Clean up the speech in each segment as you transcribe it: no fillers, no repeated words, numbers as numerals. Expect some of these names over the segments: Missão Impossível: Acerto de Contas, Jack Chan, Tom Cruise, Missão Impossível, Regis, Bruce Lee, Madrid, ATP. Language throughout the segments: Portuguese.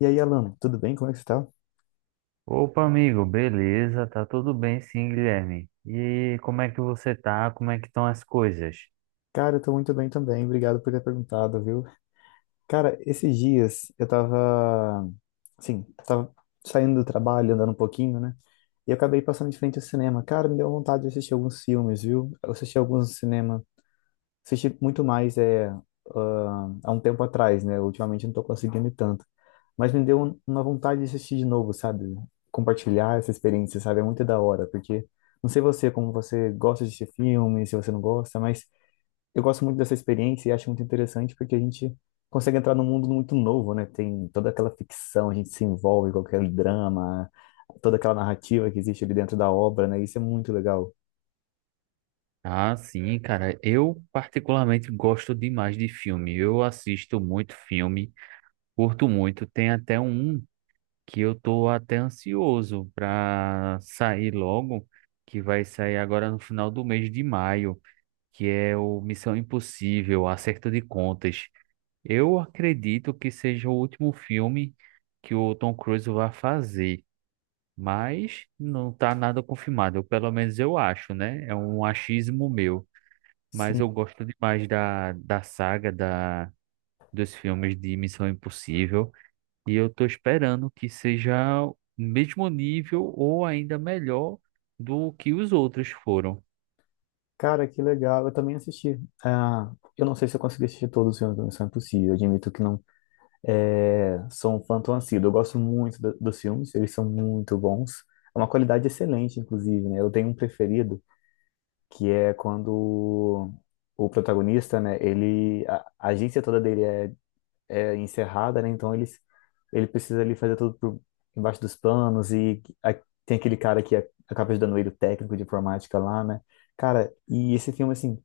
E aí, Alan, tudo bem? Como é que você tá? Opa, amigo, beleza? Tá tudo bem, sim, Guilherme. E como é que você tá? Como é que estão as coisas? Cara, eu tô muito bem também. Obrigado por ter perguntado, viu? Cara, esses dias eu tava, assim, tava saindo do trabalho, andando um pouquinho, né? E eu acabei passando de frente ao cinema. Cara, me deu vontade de assistir alguns filmes, viu? Eu assisti alguns no cinema. Assisti muito mais há um tempo atrás, né? Ultimamente eu não tô conseguindo ir tanto. Mas me deu uma vontade de assistir de novo, sabe? Compartilhar essa experiência, sabe? É muito da hora, porque não sei você, como você gosta de assistir filme, se você não gosta, mas eu gosto muito dessa experiência e acho muito interessante porque a gente consegue entrar num mundo muito novo, né? Tem toda aquela ficção, a gente se envolve com aquele drama, toda aquela narrativa que existe ali dentro da obra, né? Isso é muito legal. Ah, sim, cara. Eu particularmente gosto demais de filme. Eu assisto muito filme, curto muito. Tem até um que eu tô até ansioso pra sair logo, que vai sair agora no final do mês de maio, que é o Missão Impossível, Acerto de Contas. Eu acredito que seja o último filme que o Tom Cruise vai fazer, mas não está nada confirmado. Eu, pelo menos eu acho, né? É um achismo meu. Mas eu Sim, gosto demais da saga dos filmes de Missão Impossível. E eu tô esperando que seja o mesmo nível ou ainda melhor do que os outros foram. cara, que legal. Eu também assisti. Ah, eu não sei se eu consegui assistir todos os filmes do Missão Impossível. Eu admito que não é, sou um fã tão assíduo. Eu gosto muito dos filmes, eles são muito bons. É uma qualidade excelente, inclusive, né? Eu tenho um preferido que é quando o protagonista, né, ele a agência toda dele é encerrada, né? Ele precisa ali fazer tudo por embaixo dos panos e tem aquele cara que acaba ajudando ele, o técnico de informática lá, né? Cara, e esse filme assim,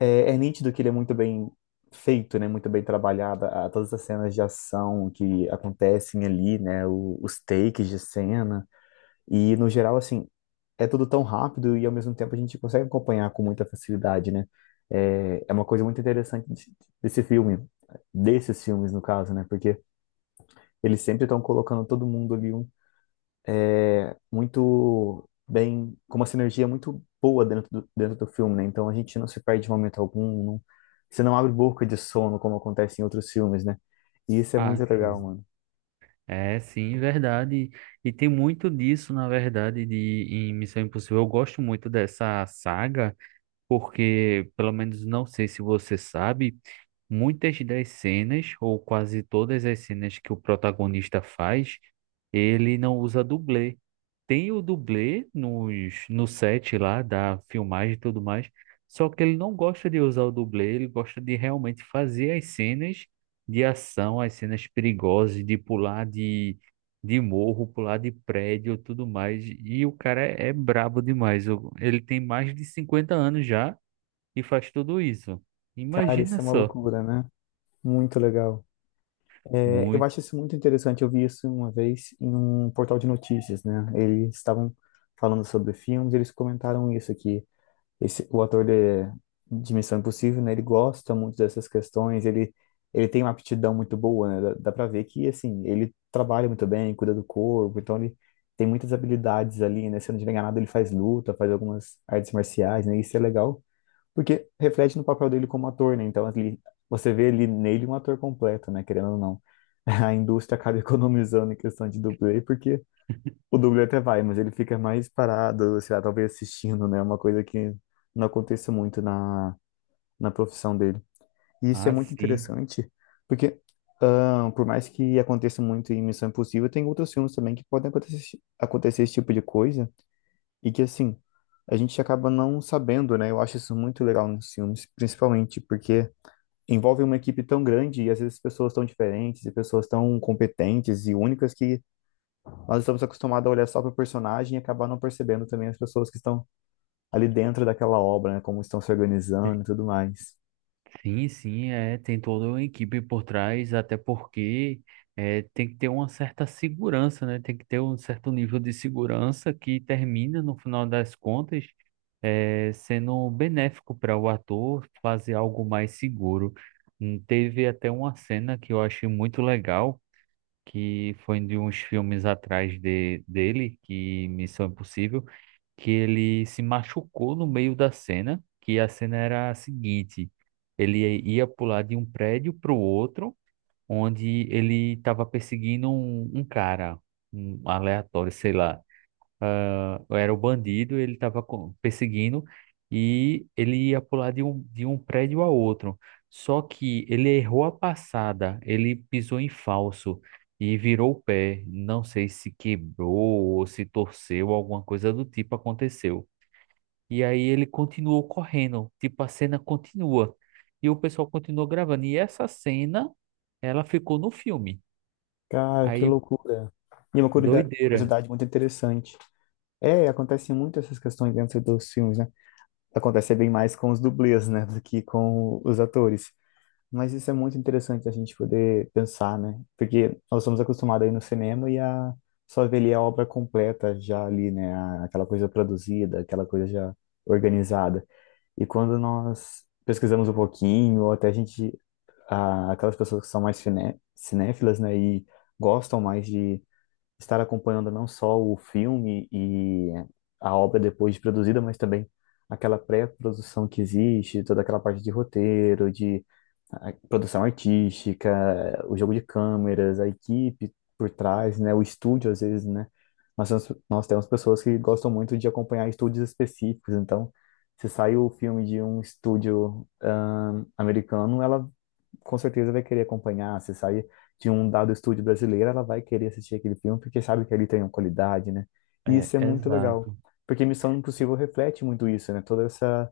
é nítido que ele é muito bem feito, né? Muito bem trabalhado, a, todas as cenas de ação que acontecem ali, né? O, os takes de cena. E no geral, assim, é tudo tão rápido e ao mesmo tempo a gente consegue acompanhar com muita facilidade, né? É, é uma coisa muito interessante desse filme, desses filmes no caso, né? Porque eles sempre estão colocando todo mundo ali um, muito bem, com uma sinergia muito boa dentro do filme, né? Então a gente não se perde de momento algum, não, você não abre boca de sono como acontece em outros filmes, né? E isso é muito Ah, legal, sim. mano. É, sim, verdade. E tem muito disso, na verdade, de em Missão Impossível. Eu gosto muito dessa saga, porque, pelo menos, não sei se você sabe. Muitas das cenas, ou quase todas as cenas que o protagonista faz, ele não usa dublê. Tem o dublê no set lá da filmagem e tudo mais, só que ele não gosta de usar o dublê, ele gosta de realmente fazer as cenas de ação, as cenas perigosas, de pular de morro, pular de prédio, tudo mais. E o cara é brabo demais. O- Ele tem mais de 50 anos já e faz tudo isso. Cara, Imagina isso é uma só. loucura, né? Muito legal. É, eu Muito. acho isso muito interessante. Eu vi isso uma vez em um portal de notícias, né? Eles estavam falando sobre filmes, eles comentaram isso aqui. Esse, o ator de Missão Impossível, né? Ele gosta muito dessas questões. Ele tem uma aptidão muito boa, né? Dá para ver que assim ele trabalha muito bem, cuida do corpo, então ele tem muitas habilidades ali, né? Se eu não estiver enganado, ele faz luta, faz algumas artes marciais, né? Isso é legal porque reflete no papel dele como ator, né? Então, ele, você vê ali nele um ator completo, né? Querendo ou não. A indústria acaba economizando em questão de dublê, porque o dublê até vai, mas ele fica mais parado, sei lá, talvez assistindo, né? Uma coisa que não acontece muito na profissão dele. E isso é Ah, muito sim. interessante, porque por mais que aconteça muito em Missão Impossível, tem outros filmes também que podem acontecer, acontecer esse tipo de coisa. E que, assim, a gente acaba não sabendo, né? Eu acho isso muito legal nos filmes, principalmente porque envolve uma equipe tão grande e às vezes pessoas tão diferentes e pessoas tão competentes e únicas que nós estamos acostumados a olhar só para o personagem e acabar não percebendo também as pessoas que estão ali dentro daquela obra, né? Como estão se organizando Te- e tudo mais. Sim, é, tem toda uma equipe por trás, até porque é, tem que ter uma certa segurança, né? Tem que ter um certo nível de segurança que termina, no final das contas, é, sendo benéfico para o ator fazer algo mais seguro. Teve até uma cena que eu achei muito legal, que foi de uns filmes atrás dele, que Missão Impossível que ele se machucou no meio da cena, que a cena era a seguinte: ele ia pular de um prédio para o outro, onde ele estava perseguindo um cara, um aleatório, sei lá. Ah, era o bandido, ele estava perseguindo e ele ia pular de de um prédio a outro. Só que ele errou a passada, ele pisou em falso e virou o pé. Não sei se quebrou ou se torceu, alguma coisa do tipo aconteceu. E aí ele continuou correndo, tipo, a cena continua. E o pessoal continuou gravando. E essa cena, ela ficou no filme. Cara, que Aí, loucura. E uma doideira. curiosidade muito interessante. É, acontecem muito essas questões dentro dos filmes, né? Acontece bem mais com os dublês, né? Do que com os atores. Mas isso é muito interessante a gente poder pensar, né? Porque nós somos acostumados aí no cinema e a só ver ali a obra completa já ali, né? A- Aquela coisa produzida, aquela coisa já organizada. E quando nós pesquisamos um pouquinho, ou até a gente, aquelas pessoas que são mais cinéfilas, né? E gostam mais de estar acompanhando não só o filme e a obra depois de produzida, mas também aquela pré-produção que existe, toda aquela parte de roteiro, de produção artística, o jogo de câmeras, a equipe por trás, né, o estúdio às vezes, né? Nós temos pessoas que gostam muito de acompanhar estúdios específicos, então se sai o filme de um estúdio americano, ela com certeza vai querer acompanhar. Se sair de um dado estúdio brasileiro, ela vai querer assistir aquele filme porque sabe que ali tem uma qualidade, né? E É, isso é muito legal, exato. porque Missão Impossível reflete muito isso, né? Toda essa,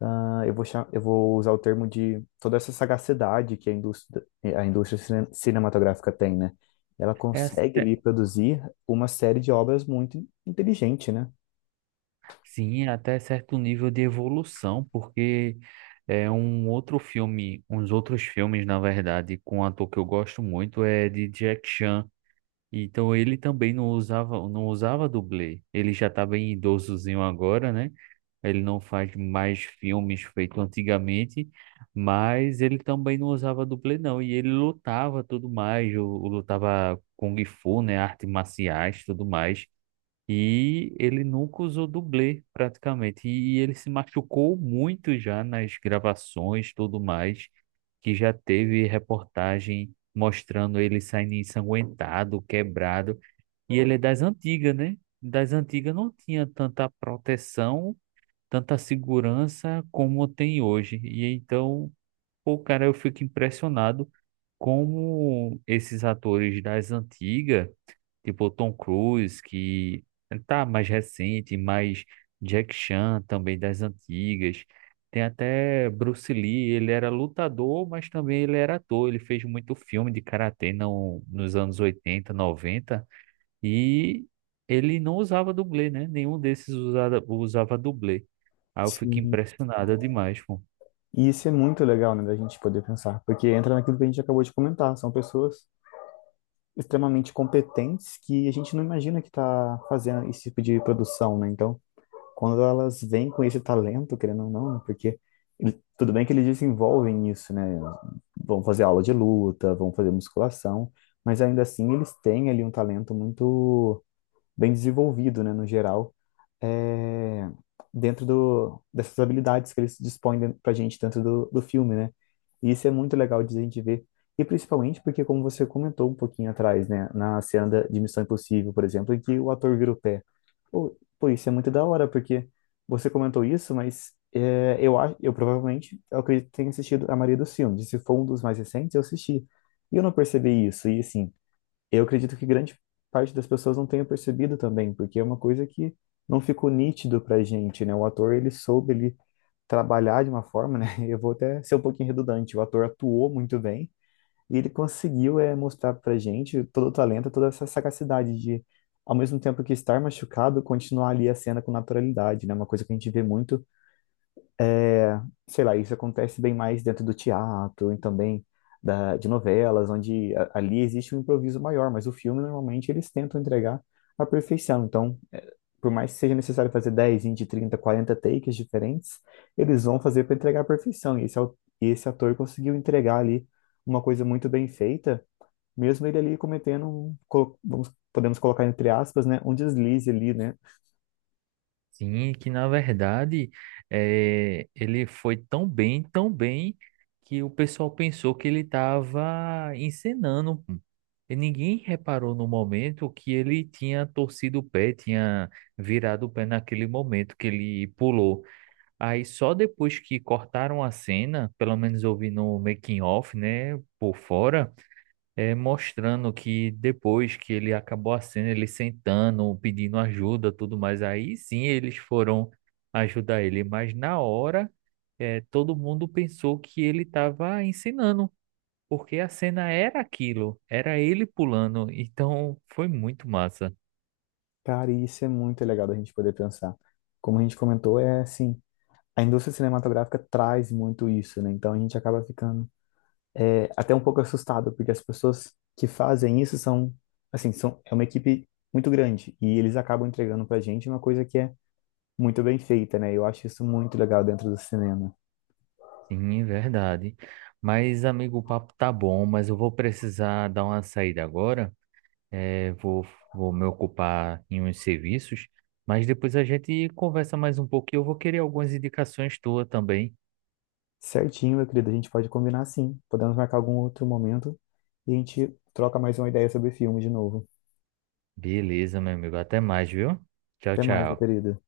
ah, eu vou usar o termo de toda essa sagacidade que a indústria cinematográfica tem, né? Ela É, consegue até- ali produzir uma série de obras muito inteligente, né? sim, é até certo nível de evolução, porque é um outro filme, uns outros filmes, na verdade, com um ator que eu gosto muito, é de Jack Chan. Então ele também não usava dublê. Ele já tá bem idosozinho agora, né? Ele não faz mais filmes feitos antigamente, mas ele também não usava dublê, não. E ele lutava tudo mais, o lutava Kung Fu, né? Artes marciais, tudo mais. E ele nunca usou dublê, praticamente. E ele se machucou muito já nas gravações, tudo mais, que já teve reportagem mostrando ele saindo ensanguentado, quebrado. E ele é das antigas, né? Das antigas não tinha tanta proteção, tanta segurança como tem hoje. E então pô, cara, eu fico impressionado como esses atores das antigas, tipo Tom Cruise, que tá mais recente, mais Jack Chan também das antigas. Tem até Bruce Lee, ele era lutador, mas também ele era ator. Ele fez muito filme de karatê no, nos anos 80, 90 e ele não usava dublê, né? Nenhum desses usava dublê. Aí eu fico Sim. impressionado demais, pô. E isso é muito legal, né, da gente poder pensar, porque entra naquilo que a gente acabou de comentar, são pessoas extremamente competentes que a gente não imagina que está fazendo esse tipo de produção, né? Então, quando elas vêm com esse talento, querendo ou não, né? Porque tudo bem que eles desenvolvem isso, né? Vão fazer aula de luta, vão fazer musculação, mas ainda assim eles têm ali um talento muito bem desenvolvido, né, no geral, é, dentro do, dessas habilidades que eles dispõem para a gente dentro do, do filme, né? E isso é muito legal de a gente ver. E principalmente porque, como você comentou um pouquinho atrás, né, na cena de Missão Impossível, por exemplo, em que o ator vira o pé. Pô, pô, isso é muito da hora, porque você comentou isso, mas é, eu, eu provavelmente, eu acredito que tenha assistido a maioria dos filmes. E se for um dos mais recentes, eu assisti. E eu não percebi isso. E assim, eu acredito que grande parte das pessoas não tenha percebido também, porque é uma coisa que não ficou nítido pra gente, né? O ator, ele trabalhar de uma forma, né? Eu vou até ser um pouquinho redundante. O ator atuou muito bem e ele conseguiu é, mostrar pra gente todo o talento, toda essa sagacidade de, ao mesmo tempo que estar machucado, continuar ali a cena com naturalidade, né? Uma coisa que a gente vê muito, sei lá, isso acontece bem mais dentro do teatro e também de novelas, onde ali existe um improviso maior, mas o filme normalmente eles tentam entregar a perfeição. Então, eh, por mais que seja necessário fazer 10, 20, 30, 40 takes diferentes, eles vão fazer para entregar a perfeição. E e esse ator conseguiu entregar ali uma coisa muito bem feita, mesmo ele ali cometendo, um, vamos, podemos colocar entre aspas, né, um deslize ali, né? Sim, que na verdade ele foi tão bem, que o pessoal pensou que ele estava encenando, pô. E ninguém reparou no momento que ele tinha torcido o pé, tinha virado o pé naquele momento que ele pulou. Aí só depois que cortaram a cena, pelo menos eu vi no making of, né, por fora é, mostrando que depois que ele acabou a cena, ele sentando, pedindo ajuda, tudo mais, aí sim eles foram ajudar ele, mas na hora é, todo mundo pensou que ele estava ensinando, porque a cena era aquilo, era ele pulando, então foi muito massa. Cara, e isso é muito legal da gente poder pensar. Como a gente comentou, é assim. A indústria cinematográfica traz muito isso, né? Então a gente acaba ficando é, até um pouco assustado, porque as pessoas que fazem isso são, assim, são, é uma equipe muito grande e eles acabam entregando pra gente uma coisa que é muito bem feita, né? Eu acho isso muito legal dentro do cinema. Sim, é verdade. Mas, amigo, o papo tá bom, mas eu vou precisar dar uma saída agora. É, vou me ocupar em uns serviços, mas depois a gente conversa mais um pouco e eu vou querer algumas indicações tuas também. Certinho, meu querido, a gente pode combinar sim. Podemos marcar algum outro momento e a gente troca mais uma ideia sobre filme de novo. Beleza, meu amigo. Até mais, viu? Tchau, Até mais, meu tchau. querido.